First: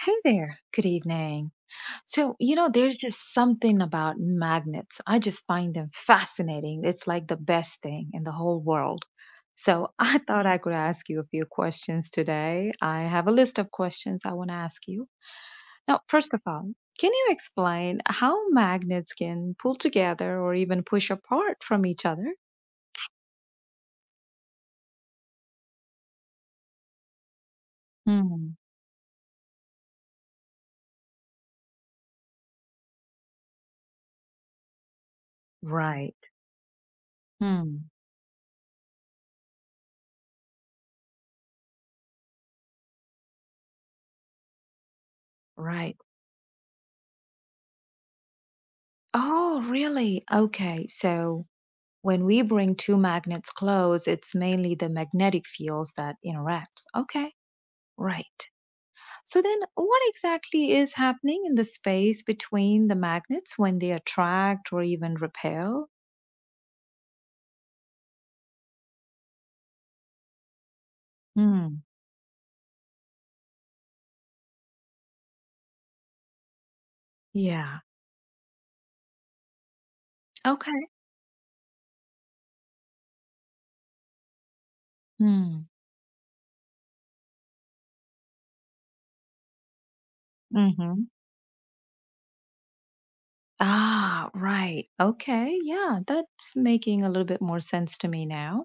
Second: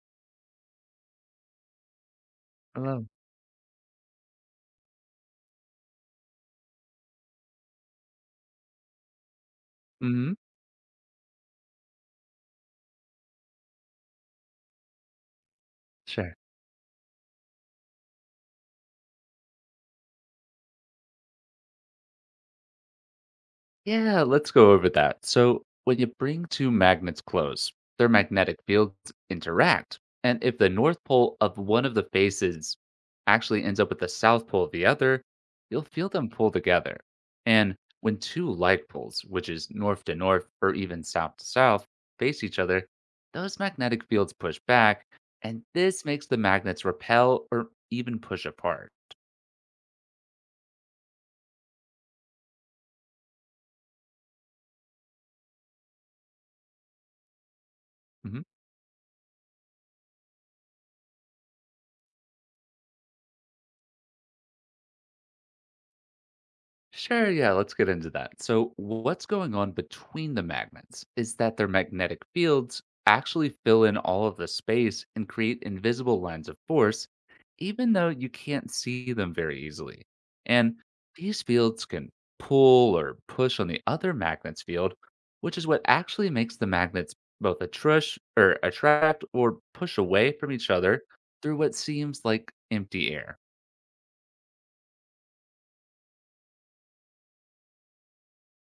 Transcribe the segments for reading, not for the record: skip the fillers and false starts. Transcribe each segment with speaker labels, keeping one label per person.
Speaker 1: Hey there. Good evening. There's
Speaker 2: Hello.
Speaker 1: just something about magnets. I just find them fascinating. It's like the best thing in the whole world. So, I
Speaker 2: Hmm.
Speaker 1: thought I could ask you a few questions today. I have a list of questions I want to ask you. Now, first
Speaker 2: Sure.
Speaker 1: of all, can you explain how magnets can pull together or even push apart from each other?
Speaker 2: Yeah, let's go over that. So, when you bring two magnets close, their
Speaker 1: Hmm.
Speaker 2: magnetic fields interact. And if the north pole of one of the faces actually ends up with the south pole of the other, you'll feel
Speaker 1: Right.
Speaker 2: them pull together. And
Speaker 1: Hmm.
Speaker 2: when two like poles, which is north to north or even south to south, face each other, those magnetic fields push back. And
Speaker 1: Right.
Speaker 2: this makes the magnets repel or even push apart.
Speaker 1: Oh, really? Okay. So, when we bring two magnets close, it's mainly the magnetic fields that interact. Okay,
Speaker 2: Mhm.
Speaker 1: right. So then what exactly is happening in the space between the magnets when they attract or even repel?
Speaker 2: Sure, yeah, let's get into that. So, what's going on between the magnets is that their
Speaker 1: Hmm.
Speaker 2: magnetic fields actually fill in all of the space and create invisible lines of force,
Speaker 1: Yeah.
Speaker 2: even though you can't see them very easily. And
Speaker 1: Okay.
Speaker 2: these fields can pull or push on the other magnet's field, which is
Speaker 1: Hmm.
Speaker 2: what actually makes the magnets both attrush or attract or push away from each
Speaker 1: Mm-hmm.
Speaker 2: other through what seems like empty air.
Speaker 1: Ah, right. Okay. Yeah, that's making a little bit more sense to me now.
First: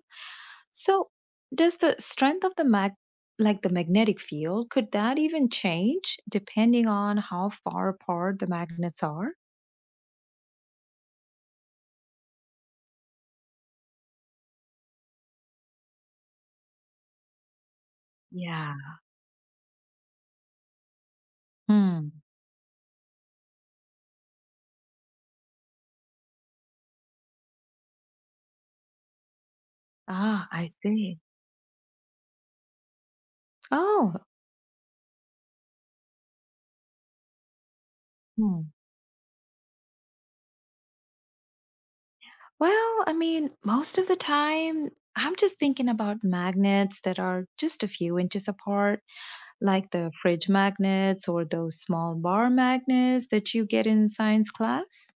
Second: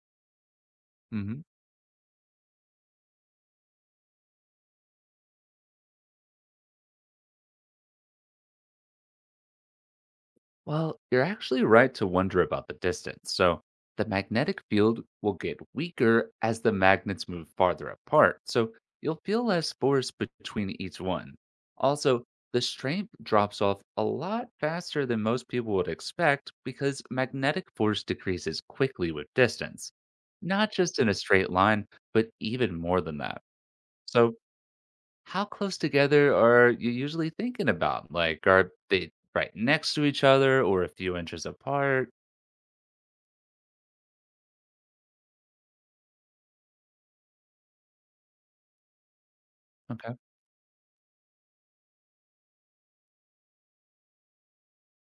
Speaker 1: So,
Speaker 2: Mm-hmm.
Speaker 1: does the strength of the mag, like the magnetic field, could that even change depending on how far apart the magnets are?
Speaker 2: Well, you're actually right to wonder about the distance. So, the magnetic field will get weaker as the magnets move farther apart.
Speaker 1: Yeah.
Speaker 2: So, you'll feel less force between each one.
Speaker 1: Hmm.
Speaker 2: Also, the strength drops off a lot faster than most people would expect because magnetic force decreases quickly with distance,
Speaker 1: Ah, I
Speaker 2: not just in a
Speaker 1: see.
Speaker 2: straight line, but even more than that.
Speaker 1: Oh,
Speaker 2: So, how close together are you usually thinking about? Like,
Speaker 1: hmm.
Speaker 2: are they right next to each other or a few inches apart?
Speaker 1: Well, I mean, most of the time, I'm just thinking about magnets that are just a few inches apart, like the
Speaker 2: Okay.
Speaker 1: fridge magnets or those small bar magnets that you get in science class.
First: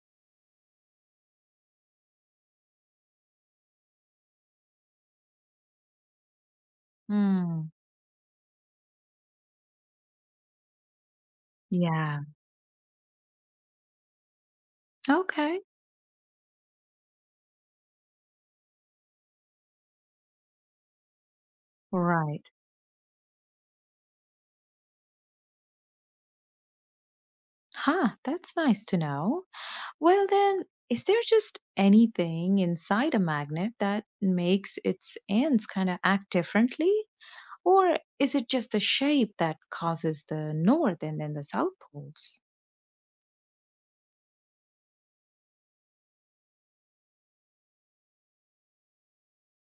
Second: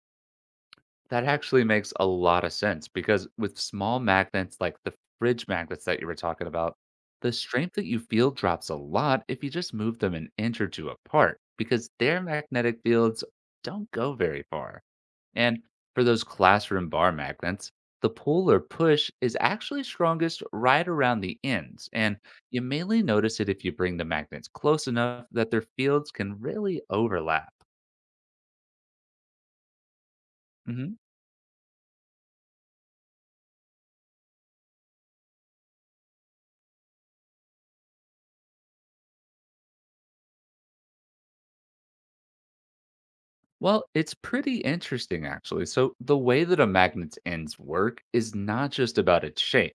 Speaker 2: That actually makes a lot of sense because with small magnets like the fridge magnets that you were talking about, the
Speaker 1: Hmm.
Speaker 2: strength that you feel drops a lot if you just move them an inch or two apart because
Speaker 1: Yeah.
Speaker 2: their magnetic fields don't go very far.
Speaker 1: Okay.
Speaker 2: And for those classroom bar magnets, the pull or push is actually strongest right around the ends. And
Speaker 1: Right.
Speaker 2: you mainly notice it if you bring the magnets close enough that their fields can really overlap.
Speaker 1: Huh, that's nice to know. Well, then,
Speaker 2: Mhm.
Speaker 1: is there just anything inside a magnet that makes its ends kind of act differently? Or is it just the shape that causes the north and then the south poles?
Speaker 2: Well, it's pretty interesting, actually. So, the way that a magnet's ends work is not just about its shape.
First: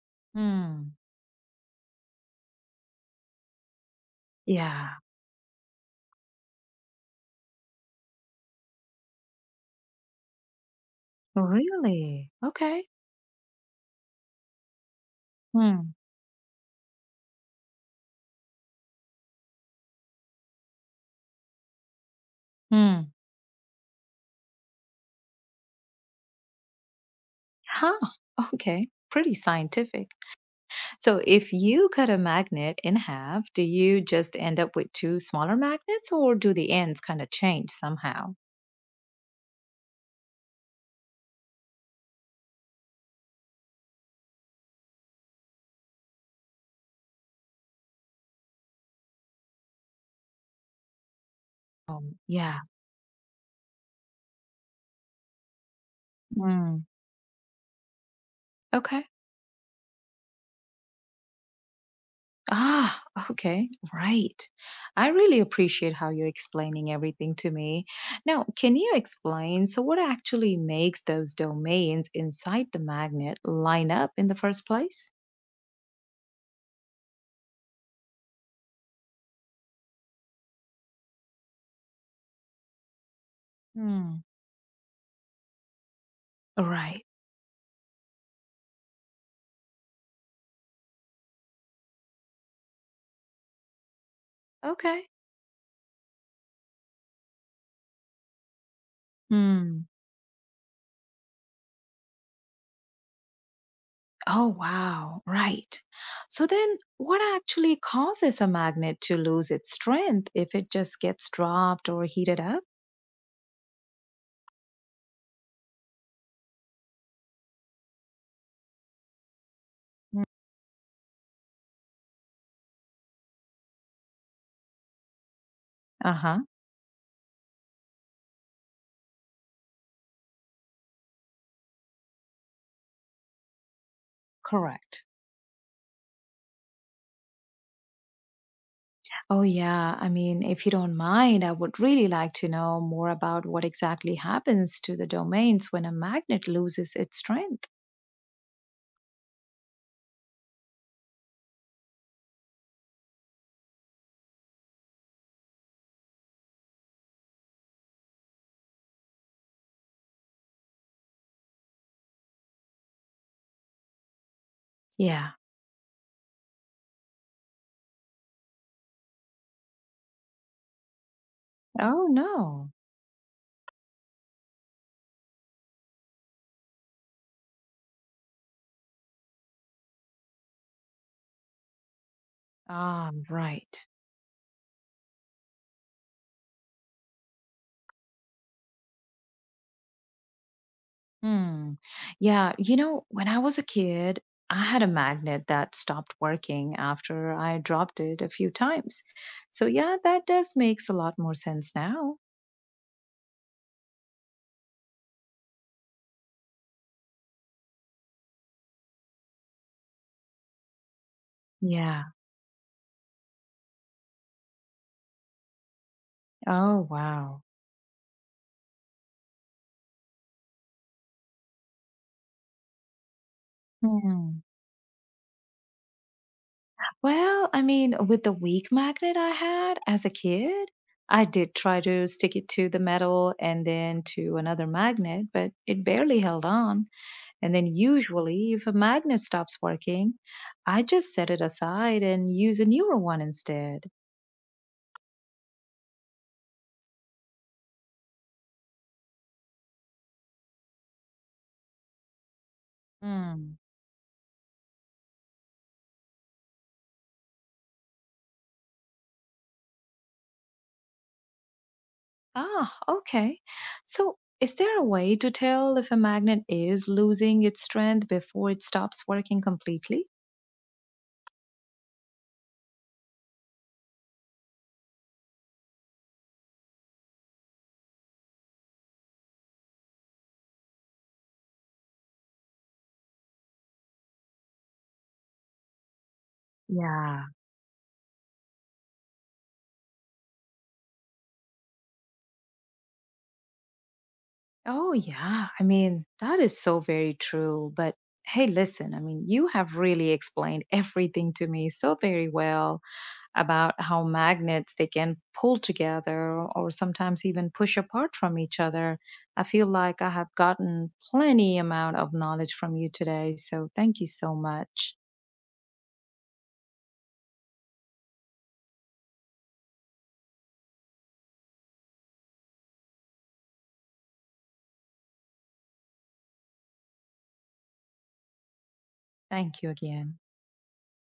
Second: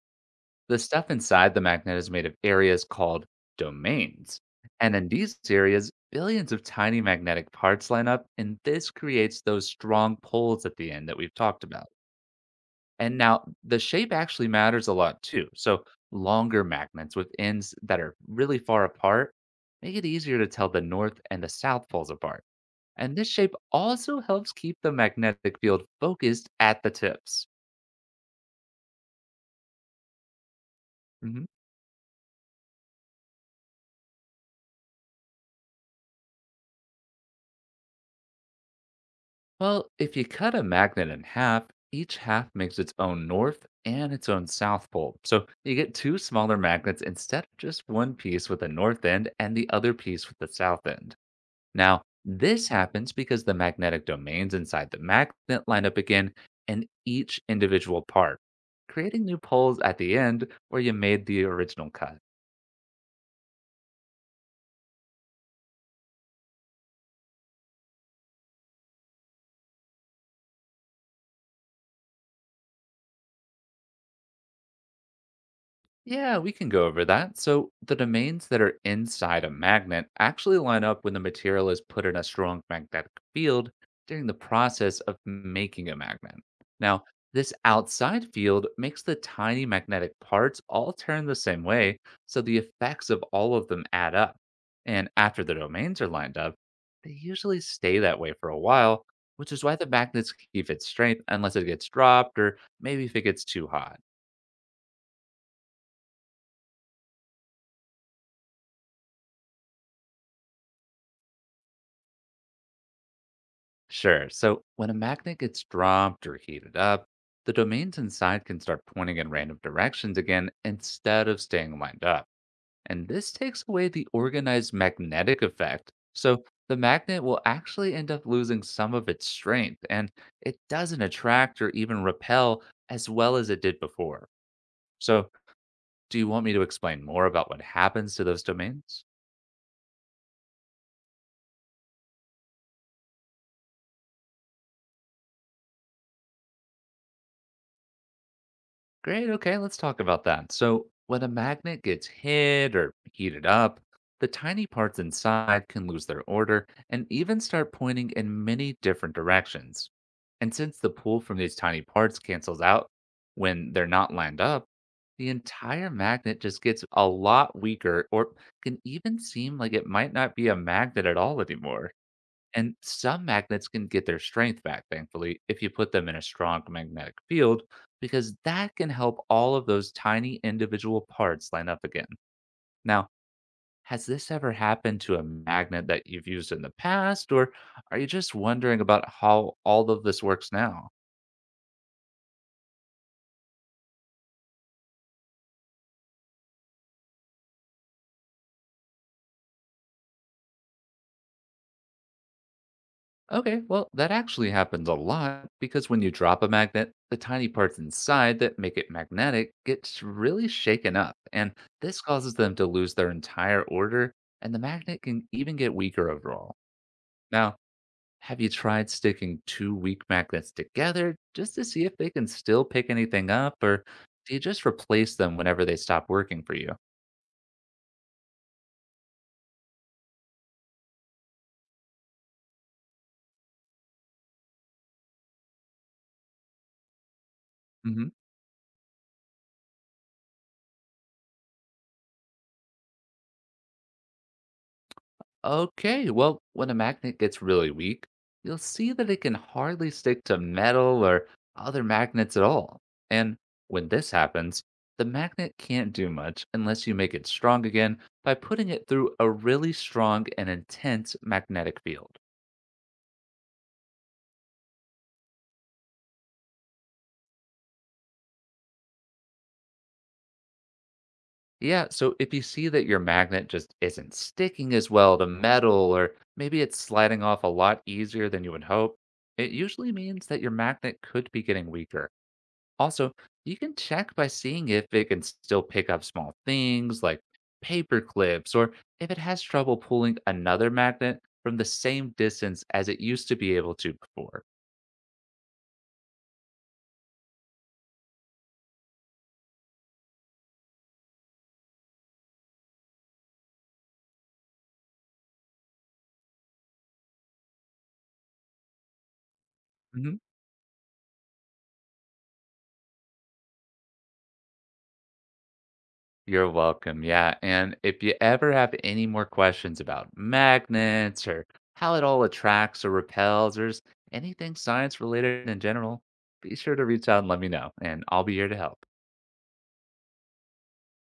Speaker 2: The
Speaker 1: Hmm.
Speaker 2: stuff inside the magnet is made of areas called domains. And
Speaker 1: Yeah,
Speaker 2: in these areas, billions of tiny magnetic parts line up, and this creates those strong poles at the end that we've talked about.
Speaker 1: really? Okay.
Speaker 2: And now the shape actually matters a lot too. So
Speaker 1: Hmm.
Speaker 2: longer magnets with ends that are really far apart make it easier to tell the north and the south poles apart.
Speaker 1: Hmm.
Speaker 2: And this shape also helps keep the magnetic field focused at the tips.
Speaker 1: Huh. Okay. Pretty scientific. So,
Speaker 2: Mm-hmm.
Speaker 1: if you cut a magnet in half, do you just end up with two smaller magnets or do the ends kind of change somehow?
Speaker 2: Well, if you cut a magnet in half, each half makes its own north and its own south pole. So you get two smaller magnets instead of just one piece with a north end and the other piece with the south end. Now,
Speaker 1: Yeah.
Speaker 2: this happens because the magnetic domains inside the magnet line up again
Speaker 1: Mm.
Speaker 2: in each individual part,
Speaker 1: Okay.
Speaker 2: creating new poles at the end where you made the original cut.
Speaker 1: Ah, okay. Right. I really appreciate how you're explaining everything to me. Now, can you explain? So, what actually makes those domains inside the magnet line up in the first place?
Speaker 2: Yeah, we can go over that. So, the domains that are inside a magnet actually line up when the material is put in a strong magnetic field
Speaker 1: Hmm.
Speaker 2: during the process of making a magnet. Now,
Speaker 1: Right.
Speaker 2: this outside field makes the tiny magnetic parts all turn the same way, so the effects of all of them add up.
Speaker 1: Okay.
Speaker 2: And after the domains are lined up, they usually stay that way for a while, which is why
Speaker 1: Hmm.
Speaker 2: the magnets keep its strength unless it gets dropped or maybe if it gets too hot.
Speaker 1: Oh, wow. Right. So, then what actually causes a magnet to lose its strength if it just gets dropped or heated up?
Speaker 2: Sure. So when a magnet gets dropped or heated up, the domains inside can start pointing in random directions again instead of staying lined up. And this takes away the organized magnetic effect.
Speaker 1: Uh huh.
Speaker 2: So the magnet will actually end up losing some of its strength and it doesn't attract or even repel as well as it did before.
Speaker 1: Correct.
Speaker 2: So, do you want me to explain more about what happens to those domains?
Speaker 1: Oh, yeah. I mean, if you don't mind, I would really like to know more about what exactly happens to the domains when a magnet loses its strength.
Speaker 2: Great. Okay. Let's talk about that. So, when a magnet gets hit or heated up, the tiny parts inside can lose their order and even start pointing in many different directions. And since the pull from these tiny parts cancels out when they're not lined up, the
Speaker 1: Yeah.
Speaker 2: entire magnet just gets a lot weaker or can even seem like it might not be a magnet at all anymore.
Speaker 1: Oh, no.
Speaker 2: And some magnets can get their strength back, thankfully, if you put them in a strong magnetic field, because that can help all of those tiny individual parts line up again. Now,
Speaker 1: Ah, right.
Speaker 2: has this ever happened to a magnet that you've used in the past, or are you just wondering about how all of this works now?
Speaker 1: Hmm. Yeah. You know, when I was a kid, I had a magnet that stopped working after I dropped it a few times. So, yeah, that does makes a lot more sense now.
Speaker 2: Okay, well, that actually happens a lot because when you drop a magnet, the tiny parts inside that make it magnetic gets really shaken up, and this
Speaker 1: Yeah.
Speaker 2: causes them to lose their entire order, and the magnet can even get weaker overall.
Speaker 1: Oh, wow.
Speaker 2: Now, have you tried sticking two weak magnets together just to see if they can still pick anything up, or do
Speaker 1: Hmm.
Speaker 2: you just replace them whenever they stop working for you?
Speaker 1: Well, I mean, with the weak magnet I had as a kid, I did try to stick it to the metal and then to another magnet, but it barely held on. And then,
Speaker 2: Mm-hmm.
Speaker 1: usually, if a magnet stops working, I just set it aside and use a newer one instead.
Speaker 2: Okay, well, when a magnet gets really weak, you'll see that it can hardly stick to metal or other magnets at all. And
Speaker 1: Mm.
Speaker 2: when this happens, the magnet can't do much unless you make it strong again by putting it through a really strong and intense magnetic field.
Speaker 1: Ah, okay. So, is there a way to tell if a magnet is losing its strength before it stops working completely?
Speaker 2: Yeah, so if you see that your magnet just isn't sticking as well to metal, or maybe it's sliding off a lot easier than you would hope, it usually means that your magnet could be getting weaker. Also, you can check by seeing if it can still pick up small things like
Speaker 1: Yeah.
Speaker 2: paper clips or if it has trouble pulling another magnet from the same distance as it used to be able to before.
Speaker 1: Oh, yeah. I mean, that is so very true. But hey, listen, I mean, you have really explained everything to me so very well about how magnets they can pull together or sometimes even push apart from each other. I feel like I
Speaker 2: Mhm.
Speaker 1: have gotten plenty amount of knowledge from you today. So thank you so much.
Speaker 2: You're welcome. Yeah. And if you ever have any more questions about magnets or how it all attracts or repels or just anything science related in general, be sure to reach out and let me know, and I'll be here to help.
Speaker 1: Thank you again.